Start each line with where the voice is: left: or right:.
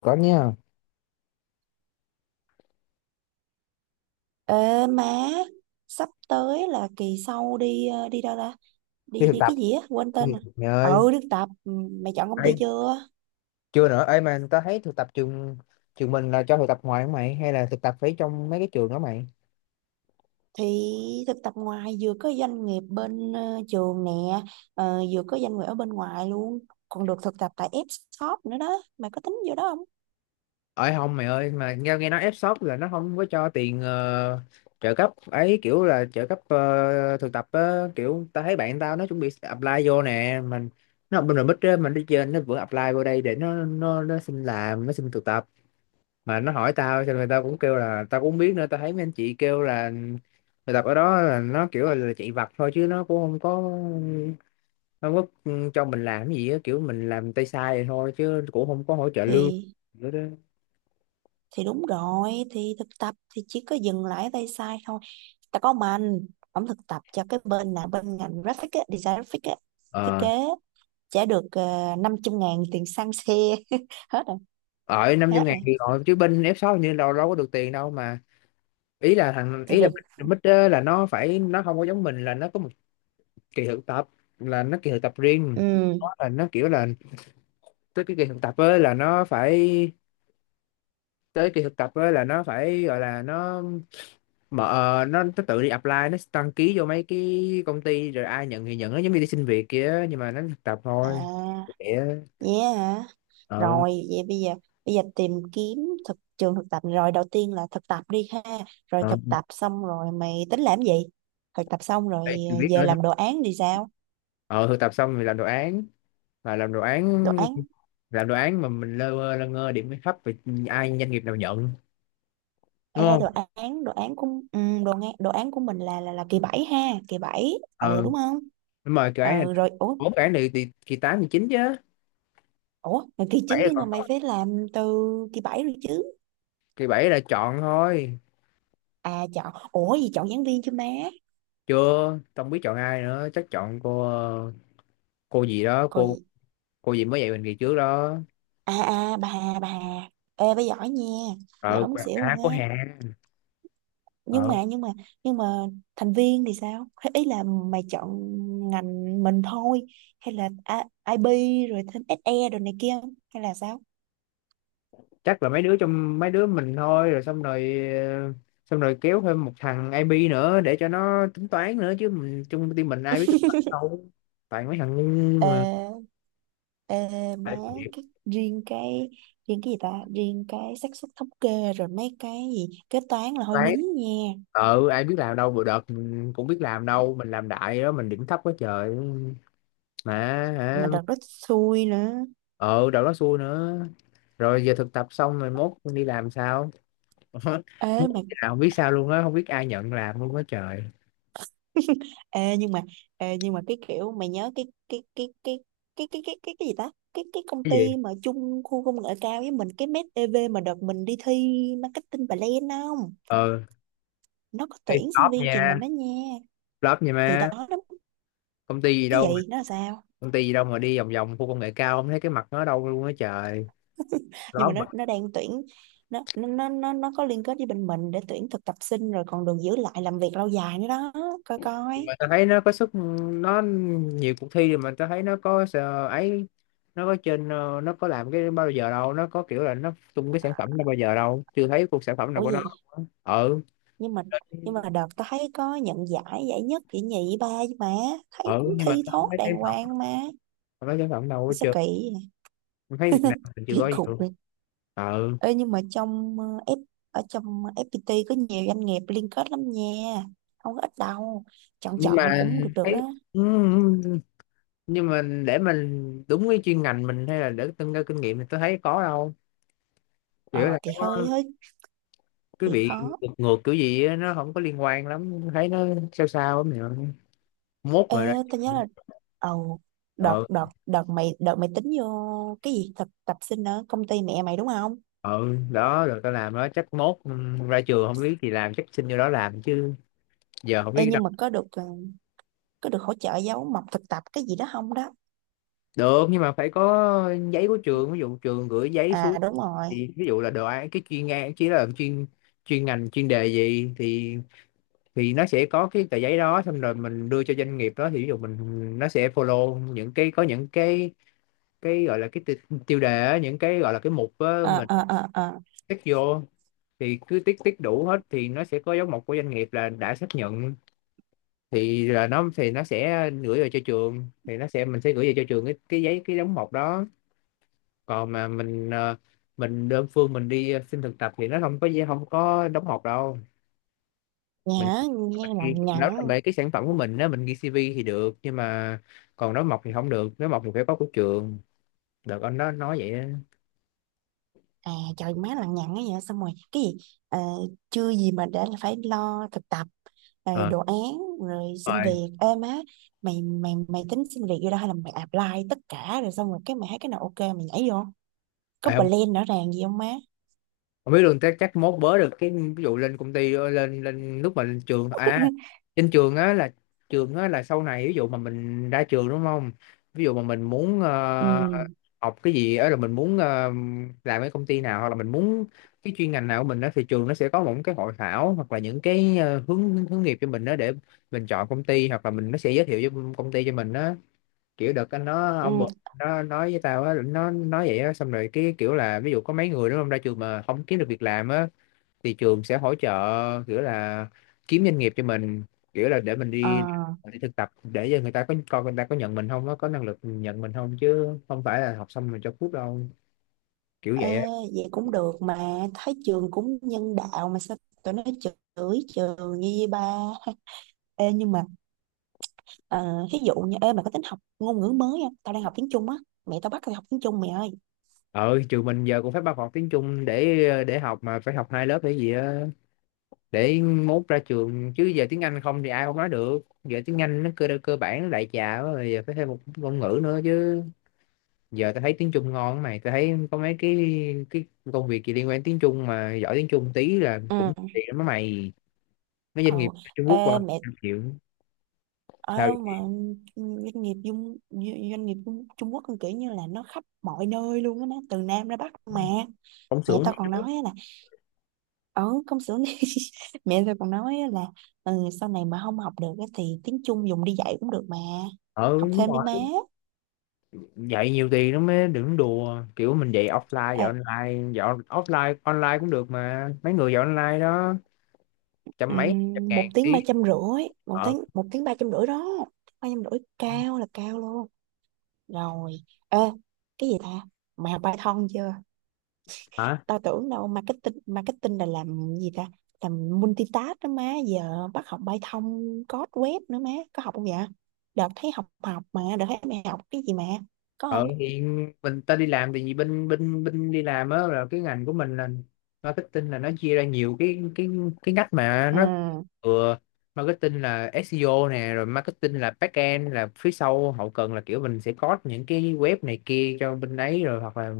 left: Có nha.
right: Ê má, sắp tới là kỳ sau đi đi đâu ta?
left: Đi
right: Đi
left: thực
right: đi
left: tập,
right: cái gì á, quên
left: đi
right: tên
left: thực
right: rồi.
left: tập mày ơi.
right: Ừ, đi thực tập. Ừ, mày chọn công ty
left: Ấy
right: chưa?
left: chưa nữa ấy, mà tao thấy thực tập trường trường mình là cho thực tập ngoài không mày, hay là thực tập phải trong mấy cái trường đó mày?
right: Thì thực tập ngoài vừa có doanh nghiệp bên trường nè, ờ, vừa có doanh nghiệp ở bên ngoài luôn, còn được thực tập tại F-shop nữa đó. Mày có tính vô đó không?
left: Ấy không mày ơi, mà nghe nghe nói F-shop là nó không có cho tiền, trợ cấp ấy, kiểu là trợ cấp thực tập á, kiểu tao thấy bạn tao nó chuẩn bị apply vô nè. Mình nó học bên rồi bích á, mình đi trên nó vẫn apply vô đây để nó xin làm, nó xin thực tập. Mà nó hỏi tao cho nên tao cũng kêu là tao cũng không biết nữa. Tao thấy mấy anh chị kêu là bài tập ở đó là nó kiểu là chạy vặt thôi, chứ nó cũng không có cho mình làm cái gì á, kiểu mình làm tay sai vậy thôi, chứ cũng không có hỗ trợ lương
right: Thì
left: nữa đó.
right: thì đúng rồi, thì thực tập thì chỉ có dừng lại ở tay sai thôi. Tao có ông anh, ông thực tập cho cái bên là bên ngành graphic á, design graphic á, thiết
left: ờ
right: kế trả được 500 ngàn tiền xăng xe hết rồi,
left: Ở 500
right: hết
left: ngàn
right: rồi,
left: thì rồi, chứ bên F6 hình như đâu đâu có được tiền đâu mà. Ý là thằng,
right: thì
left: ý là
right: được.
left: Big Big á, là nó phải, nó không có giống mình, là nó có một kỳ thực tập, là nó kỳ thực tập riêng.
right: Ừ,
left: Nó là nó kiểu là tới cái kỳ thực tập ấy là nó phải, tới kỳ thực tập á là nó phải, gọi là nó mở nó tự đi apply, nó đăng ký vô mấy cái công ty rồi ai nhận thì nhận, nó giống như đi xin việc kia nhưng mà nó thực tập thôi.
right: à,
left: Để.
right: yeah hả?
left: ờ
right: Rồi vậy bây giờ, bây giờ tìm kiếm thực trường thực tập rồi, đầu tiên là thực tập đi ha. Rồi
left: ờ
right: thực tập xong rồi mày tính làm gì? Thực tập xong rồi
left: Phải chưa biết
right: về
left: nữa thôi.
right: làm đồ án thì sao?
left: Ờ Thực tập xong thì làm đồ án. Mà làm đồ
right: Đồ
left: án,
right: án.
left: làm đồ án mà mình lơ mơ lơ ngơ điểm thấp thì ai doanh nghiệp nào nhận, đúng
right: Ê đồ
left: không?
right: án, đồ án của, ừ, đồ án, đồ án của mình là là kỳ 7 ha, kỳ bảy, ừ
left: ờ
right: đúng không?
left: Đúng rồi, cái án này,
right: Ừ rồi, ủa,
left: bốn cái án này thì kỳ tám kỳ chín chứ,
right: ủa là kỳ
left: bảy
right: 9 nhưng
left: là
right: mà mày
left: còn,
right: phải làm từ kỳ 7 rồi chứ.
left: kỳ bảy là chọn thôi.
right: À chọn, ủa gì, chọn giảng viên chứ má.
left: Chưa, không biết chọn ai nữa, chắc chọn cô, cô gì đó,
right: Còn
left: cô
right: gì?
left: cô gì mới dạy mình kỳ trước đó.
right: À à, bà Hà, bà Hà. Ê bà giỏi nha,
left: ờ
right: giỏi muốn xỉu
left: À,
right: luôn
left: cô
right: á.
left: Hà.
right: nhưng
left: ờ
right: mà nhưng mà nhưng mà thành viên thì sao? Hay ý là mày chọn ngành mình thôi, hay là I- IB rồi thêm SE rồi này kia không? Hay là sao?
left: Chắc là mấy đứa, trong mấy đứa mình thôi, rồi xong rồi, xong rồi kéo thêm một thằng IB nữa để cho nó tính toán nữa, chứ mình chung team mình ai biết tính toán đâu, toàn mấy thằng ngu
right: Ờ,
left: mà.
right: ờ, má,
left: Tại thiệt,
right: cái riêng cái riêng cái gì ta, riêng cái xác suất thống kê rồi mấy cái gì kế toán là hơi
left: toán
right: nín nha.
left: ai biết làm đâu, vừa đợt mình cũng biết làm đâu, mình làm đại đó mình điểm thấp quá trời mà.
right: Mà
left: Hả?
right: đợt đó xui nữa.
left: Ờ Đầu đó xui nữa. Rồi giờ thực tập xong rồi mốt đi làm sao? Ờ,
right: Ê
left: Muốn
right: mà
left: cái nào không biết sao luôn á, không biết ai nhận làm luôn á trời.
right: Ê, nhưng mà, ê, nhưng mà cái kiểu mày nhớ cái gì ta, cái công
left: Cái gì?
right: ty mà chung khu công nghệ cao với mình, cái Med EV mà đợt mình đi thi marketing bà Lên không?
left: ờ
right: Nó có
left: Hey,
right: tuyển sinh
left: top
right: viên trường
left: nha,
right: mình đó nha.
left: top nha
right: Thì đó
left: má.
right: đó.
left: Công ty gì
right: Cái
left: đâu mà,
right: gì nó là sao?
left: công ty gì đâu mà đi vòng vòng khu công nghệ cao không thấy cái mặt nó ở đâu luôn á trời,
right: Nhưng mà
left: đó
right: nó đang tuyển, nó có liên kết với bên mình để tuyển thực tập sinh rồi còn được giữ lại làm việc lâu dài nữa đó. Coi coi.
left: mà tao thấy nó có sức, nó nhiều cuộc thi, mà tao thấy nó có sợ ấy. Nó có trên nó có làm cái bao giờ đâu, nó có kiểu là nó tung cái sản phẩm nó bao giờ đâu, chưa thấy cuộc sản phẩm nào
right: Ủa
left: của nó.
right: gì,
left: Ừ.
right: nhưng mà nhưng mà đợt tao thấy có nhận giải, giải nhất giải nhì ba chứ mà, thấy
left: Ừ,
right: cũng
left: nhưng mà
right: thi
left: tao không
right: thốt
left: thấy
right: đàng
left: sản phẩm,
right: hoàng mà.
left: tao không thấy sản phẩm đâu hết
right: Sao
left: trơn.
right: kỳ vậy?
left: Tao thấy Việt Nam mình chưa
right: Kỳ
left: có gì
right: cục
left: luôn.
right: vậy.
left: Ừ,
right: Ê nhưng mà trong F, ở trong FPT có nhiều doanh nghiệp liên kết lắm nha, không có ít đâu. Chọn
left: nhưng
right: chọn
left: mà
right: cũng được được
left: thấy.
right: đó.
left: Ừ, ừ, nhưng mà để mình đúng cái chuyên ngành mình hay là để nâng cao kinh nghiệm thì tôi thấy có đâu, kiểu
right: Ờ
left: là có
right: thì hơi hơi
left: cái
right: thì
left: bị
right: khó.
left: ngược ngược kiểu gì á, nó không có liên quan lắm, thấy nó sao sao lắm nhỉ, mốt
right: Ê
left: mà ra.
right: tao nhớ là, ồ, đợt
left: ờ
right: đợt đợt mày tính vô cái gì thực tập sinh ở công ty mẹ mày đúng không?
left: ờ Đó rồi tao làm đó, chắc mốt, ra trường không biết thì làm, chắc xin vô đó làm chứ, giờ không
right: Ê
left: biết đâu.
right: nhưng mà có được có được hỗ trợ giáo mộc thực tập cái gì đó không đó?
left: Được, nhưng mà phải có giấy của trường. Ví dụ trường gửi giấy xuống
right: À đúng rồi.
left: thì ví dụ là đồ án cái chuyên ngành, chỉ là chuyên chuyên ngành chuyên đề gì thì nó sẽ có cái tờ giấy đó, xong rồi mình đưa cho doanh nghiệp đó, thì ví dụ mình nó sẽ follow những cái, có những cái gọi là cái tiêu đề á, những cái gọi là cái mục á,
right: ờ
left: mình
right: ờ ờ ờ
left: tick vô, thì cứ tick tick đủ hết thì nó sẽ có dấu mộc của doanh nghiệp là đã xác nhận, thì là nó, nó sẽ gửi về cho trường, thì nó sẽ mình sẽ gửi về cho trường cái giấy, cái dấu mộc đó. Còn mà mình mình đơn phương mình đi xin thực tập thì nó không có đóng mộc đâu. mình
right: Nhớ nghe
left: mình
right: lằng
left: ghi, nếu là
right: nhằng.
left: về cái sản phẩm của mình nếu mình ghi CV thì được, nhưng mà còn nói mộc thì không được, nói mộc thì phải có của trường. Đợt anh đó nói vậy á.
right: À trời má lằng nhằng ấy, vậy xong rồi cái gì? Ờ, chưa gì mà đã là phải lo thực tập rồi
left: ờ
right: đồ án rồi
left: Đúng
right: xin
left: rồi.
right: việc, ê má. Mày mày mày tính xin việc vô đó hay là mày apply tất cả rồi xong rồi cái mày thấy cái nào ok mày nhảy vô? Có
left: Ê,
right: plan rõ ràng gì không má?
left: không biết luôn, chắc chắc mốt bớ được cái, ví dụ lên công ty, lên lên lúc mà lên trường à, trên trường á là, trường á là sau này ví dụ mà mình ra trường đúng không, ví dụ mà mình muốn
right: Ừ,
left: học cái gì á là mình muốn làm cái công ty nào, hoặc là mình muốn cái chuyên ngành nào của mình đó, thì trường nó sẽ có một cái hội thảo hoặc là những cái hướng hướng nghiệp cho mình đó, để mình chọn công ty hoặc là mình, nó sẽ giới thiệu cho công ty cho mình đó. Kiểu đợt anh nó, ông bực
right: ừ,
left: nó nói với tao á, nó nói vậy á. Xong rồi cái kiểu là, ví dụ có mấy người đúng không, ra trường mà không kiếm được việc làm á thì trường sẽ hỗ trợ, kiểu là kiếm doanh nghiệp cho mình, kiểu là để mình
right: ờ.
left: đi đi thực tập, để cho người ta có coi, người ta có nhận mình không, nó có năng lực nhận mình không, chứ không phải là học xong rồi cho cút đâu. Kiểu
right: Ê,
left: vậy á.
right: vậy cũng được mà, thấy trường cũng nhân đạo mà sao tụi nó chửi trường như vậy ba. Ê, nhưng mà, ờ, ví dụ như, ê mày có tính học ngôn ngữ mới không? Tao đang học tiếng Trung á, mẹ tao bắt tao học tiếng Trung mày ơi.
left: Ờ Trường mình giờ cũng phải bắt học tiếng Trung để học, mà phải học hai lớp để gì á, để mốt ra trường, chứ giờ tiếng Anh không thì ai cũng nói được, giờ tiếng Anh nó cơ cơ bản nó đại trà quá rồi, giờ phải thêm một ngôn ngữ nữa chứ. Giờ tao thấy tiếng Trung ngon mày, tao thấy có mấy cái công việc gì liên quan tiếng Trung mà giỏi tiếng Trung tí là
right: Ừ,
left: cũng tiền lắm á mày. Mấy doanh
right: ờ,
left: nghiệp Trung Quốc qua
right: ê mẹ,
left: trăm triệu. Sao
right: ờ, mà
left: vậy?
right: doanh nghiệp dung, doanh doanh nghiệp Trung Trung Quốc cũng kiểu như là nó khắp mọi nơi luôn á, nó từ Nam ra Bắc mà.
left: Công
right: Mẹ
left: xưởng
right: tao
left: thấy
right: còn
left: chứ.
right: nói á là, ở công xưởng này mẹ tao còn nói á là, ừ, sau này mà không học được á thì tiếng Trung dùng đi dạy cũng được mà.
left: Ờ
right: Học
left: Đúng
right: thêm đi
left: rồi,
right: má.
left: dạy nhiều tiền nó mới, đừng đùa, kiểu mình dạy offline, dạy
right: À,
left: online, dạy offline online cũng được mà, mấy người dạy online đó trăm mấy trăm
right: một
left: ngàn
right: tiếng ba
left: tiếng.
right: trăm rưỡi, một
left: ờ
right: tiếng, một tiếng ba trăm rưỡi đó. Ba trăm rưỡi cao là cao luôn. Rồi, ê, cái gì ta? Mày học Python chưa?
left: Hả?
right: Tao tưởng đâu marketing, marketing là làm gì ta? Làm multitask đó má, giờ bắt học Python code web nữa má, có học không vậy? Đợt thấy học học mà, đợt thấy mày học cái gì mà, có
left: Ờ
right: không?
left: thì mình ta đi làm thì, vì bên bên bên đi làm á, là cái ngành của mình là marketing, là nó chia ra nhiều cái ngách mà
right: Ừ,
left: nó vừa, marketing là SEO nè, rồi marketing là back end, là phía sau hậu cần, là kiểu mình sẽ code những cái web này kia cho bên đấy, rồi hoặc là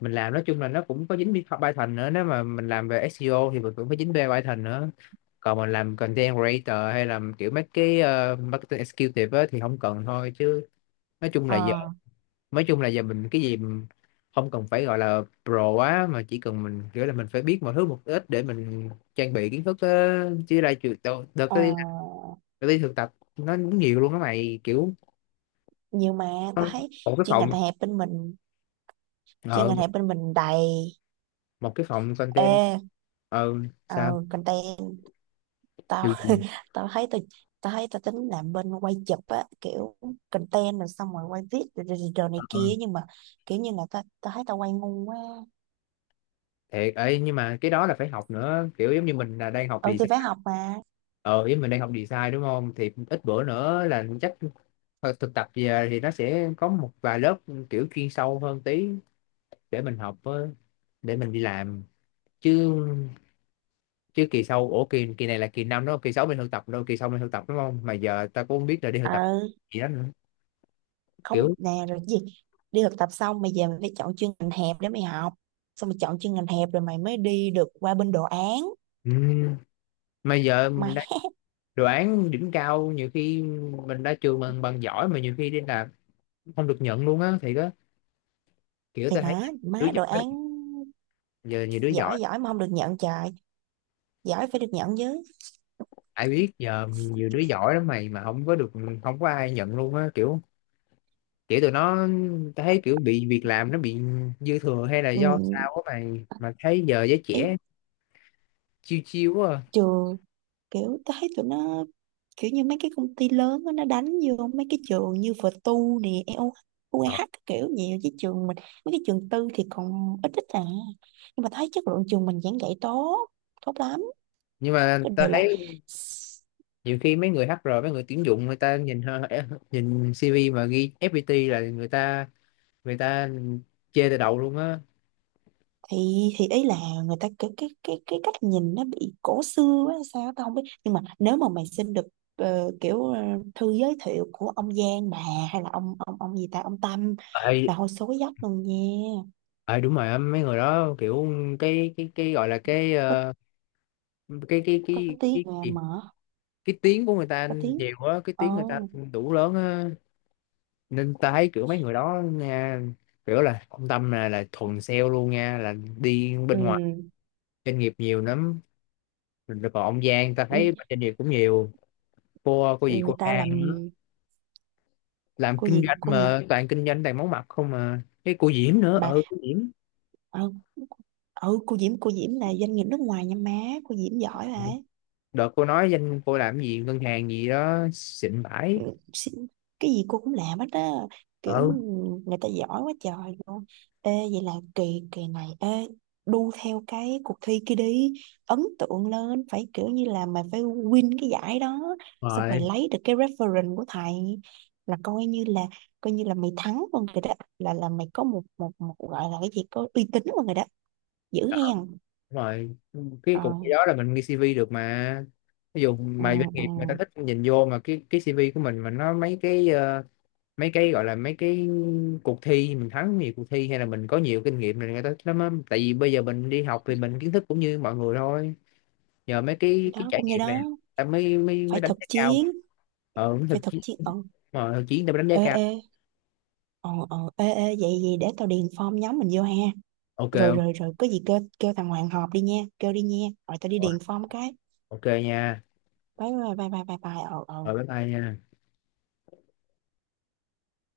left: mình làm, nói chung là nó cũng có dính Python nữa, nếu mà mình làm về SEO thì mình cũng có dính về Python nữa. Còn mình làm content creator hay làm kiểu mấy cái marketing executive á, thì không cần thôi chứ. Nói chung là giờ,
right: ờ,
left: nói chung là giờ mình cái gì mình không cần phải gọi là pro quá, mà chỉ cần mình kiểu là mình phải biết mọi thứ một ít để mình trang bị kiến thức á. Chứ ra trường đợt, đợt
right: ờ,
left: tới, đợt đi thực tập nó cũng nhiều luôn á mày, kiểu
right: nhiều mà,
left: nó-
right: tao thấy
left: một cái
right: chuyên
left: phòng,
right: ngành hẹp bên mình, chuyên
left: ờ,
right: ngành hẹp bên mình đầy,
left: một cái phòng content.
right: ê,
left: ờ Sao?
right: ờ, content, tao
left: Điều gì?
right: tao thấy tao tao thấy tao tính làm bên quay chụp á, kiểu content rồi xong rồi quay viết rồi, rồi, rồi này
left: ờ,
right: kia, nhưng mà kiểu như là tao tao thấy tao quay ngu quá.
left: Thiệt ấy, nhưng mà cái đó là phải học nữa, kiểu giống như mình là đang học
right: Ừ thì
left: design.
right: phải học mà.
left: Ờ với mình đang học design đúng không, thì ít bữa nữa là chắc, thực tập về thì nó sẽ có một vài lớp kiểu chuyên sâu hơn tí để mình học với, để mình đi làm, chứ chứ kỳ sau ủa kỳ kỳ này là kỳ năm đó, kỳ sáu mình thực tập đâu, kỳ sau mình thực tập đúng không, mà giờ ta cũng không biết là đi thực tập
right: Ờ,
left: gì đó nữa.
right: không
left: Kiểu
right: nè, rồi cái gì, đi thực tập xong mày về mày phải chọn chuyên ngành hẹp để mày học, xong mày chọn chuyên ngành hẹp rồi mày mới đi được qua bên đồ án.
left: ừ, mà giờ mình
right: Má
left: đã đoán đỉnh cao, nhiều khi mình ra trường mình bằng giỏi mà nhiều khi đi làm không được nhận luôn á, thì có kiểu
right: thì
left: ta thấy
right: hả
left: đứa
right: má,
left: giỏi
right: đồ
left: lắm.
right: án.
left: Giờ nhiều đứa giỏi,
right: Giỏi giỏi mà không được nhận trời, giỏi phải được nhận chứ.
left: ai biết, giờ nhiều đứa giỏi lắm mày, mà không có được, không có ai nhận luôn á, kiểu kiểu tụi nó thấy kiểu bị việc làm nó bị dư thừa hay là
right: Ừ,
left: do sao á mày, mà thấy giờ giới
right: ý,
left: trẻ chiêu chiêu quá à.
right: trường, kiểu tôi thấy tụi nó, kiểu như mấy cái công ty lớn á, nó đánh vô mấy cái trường như VTU nè, EO,
left: Ờ.
right: UEH các kiểu nhiều, chứ trường mình mấy cái trường tư thì còn ít ít à. Nhưng mà thấy chất lượng trường mình giảng dạy tốt, tốt lắm.
left: Nhưng mà
right: Cái
left: tao
right: điều là,
left: thấy
right: s-,
left: nhiều khi mấy người HR, mấy người tuyển dụng người ta nhìn nhìn CV mà ghi FPT là người ta, người ta chê từ đầu luôn á.
right: thì thì ý là, người ta cái cách nhìn nó bị cổ xưa á hay sao á, tao không biết. Nhưng mà nếu mà mày xin được kiểu thư giới thiệu của ông Giang, bà, hay là ông gì ta, ông Tâm,
left: ờ
right: là hồi số dốc luôn nha.
left: ờ Đúng rồi á, mấy người đó kiểu cái gọi là cái, cái cái
right: Có
left: cái
right: tiếng
left: cái
right: mà
left: cái,
right: mở,
left: cái tiếng của người ta
right: có tiếng,
left: nhiều quá, cái tiếng người ta
right: ồ.
left: đủ lớn á, nên ta thấy kiểu mấy người đó nha, kiểu là ông Tâm là thuần sale luôn nha, là đi
right: Ừ.
left: bên ngoài doanh nghiệp nhiều lắm. Rồi còn ông Giang ta
right: Ừ,
left: thấy bên doanh nghiệp cũng nhiều. Cô gì,
right: người
left: cô
right: ta
left: Khang
right: làm,
left: làm
right: cô
left: kinh
right: gì
left: doanh
right: cô gì,
left: mà toàn kinh doanh toàn món mặt không. Mà cái cô Diễm nữa,
right: bà,
left: ừ cô Diễm,
right: ừ, ừ cô Diễm, cô Diễm là doanh nghiệp nước ngoài nha má. Cô Diễm giỏi mà.
left: đợt cô nói danh cô làm gì ngân hàng gì đó xịn bãi.
right: Xí-, cái gì cô cũng làm hết á, kiểu
left: Ừ.
right: người ta giỏi quá trời luôn. Ê vậy là kỳ kỳ này, ê đu theo cái cuộc thi kia đi, ấn tượng lên, phải kiểu như là mày phải win cái giải đó, xong mày
left: Rồi.
right: lấy được cái reference của thầy là coi như là, coi như là mày thắng luôn rồi đó, là mày có một một một gọi là cái gì, có uy tín luôn rồi đó. Giữ
left: Ờ,
right: hen.
left: đúng rồi, cái
right: Ờ,
left: cục cái đó là mình ghi CV được mà. Ví dụ
right: ừ,
left: mà doanh
right: ừ.
left: nghiệp người ta thích nhìn vô mà cái CV của mình mà nó mấy cái, mấy cái gọi là mấy cái cuộc thi mình thắng nhiều cuộc thi hay là mình có nhiều kinh nghiệm này người ta lắm á. Tại vì bây giờ mình đi học thì mình kiến thức cũng như mọi người thôi, nhờ mấy
right: Thì
left: cái
right: đó
left: trải
right: cũng như
left: nghiệm này
right: đó,
left: ta mới mới mới
right: phải
left: đánh
right: thực
left: giá cao.
right: chiến,
left: Đúng thực
right: phải thực
left: chiến,
right: chiến, ừ.
left: mà thực chiến ta mới đánh giá
right: Ê
left: cao.
right: ê, ờ ờ, ê ê, vậy vậy để tao điền form nhóm mình vô ha.
left: Ok
right: Rồi
left: không?
right: rồi rồi, có gì kêu kêu thằng Hoàng họp đi nha, kêu đi nha, rồi tao đi
left: Rồi,
right: điền form cái.
left: ok nha,
right: Bye bye bye bye bye bye, ờ ờ.
left: rồi bye bye nha.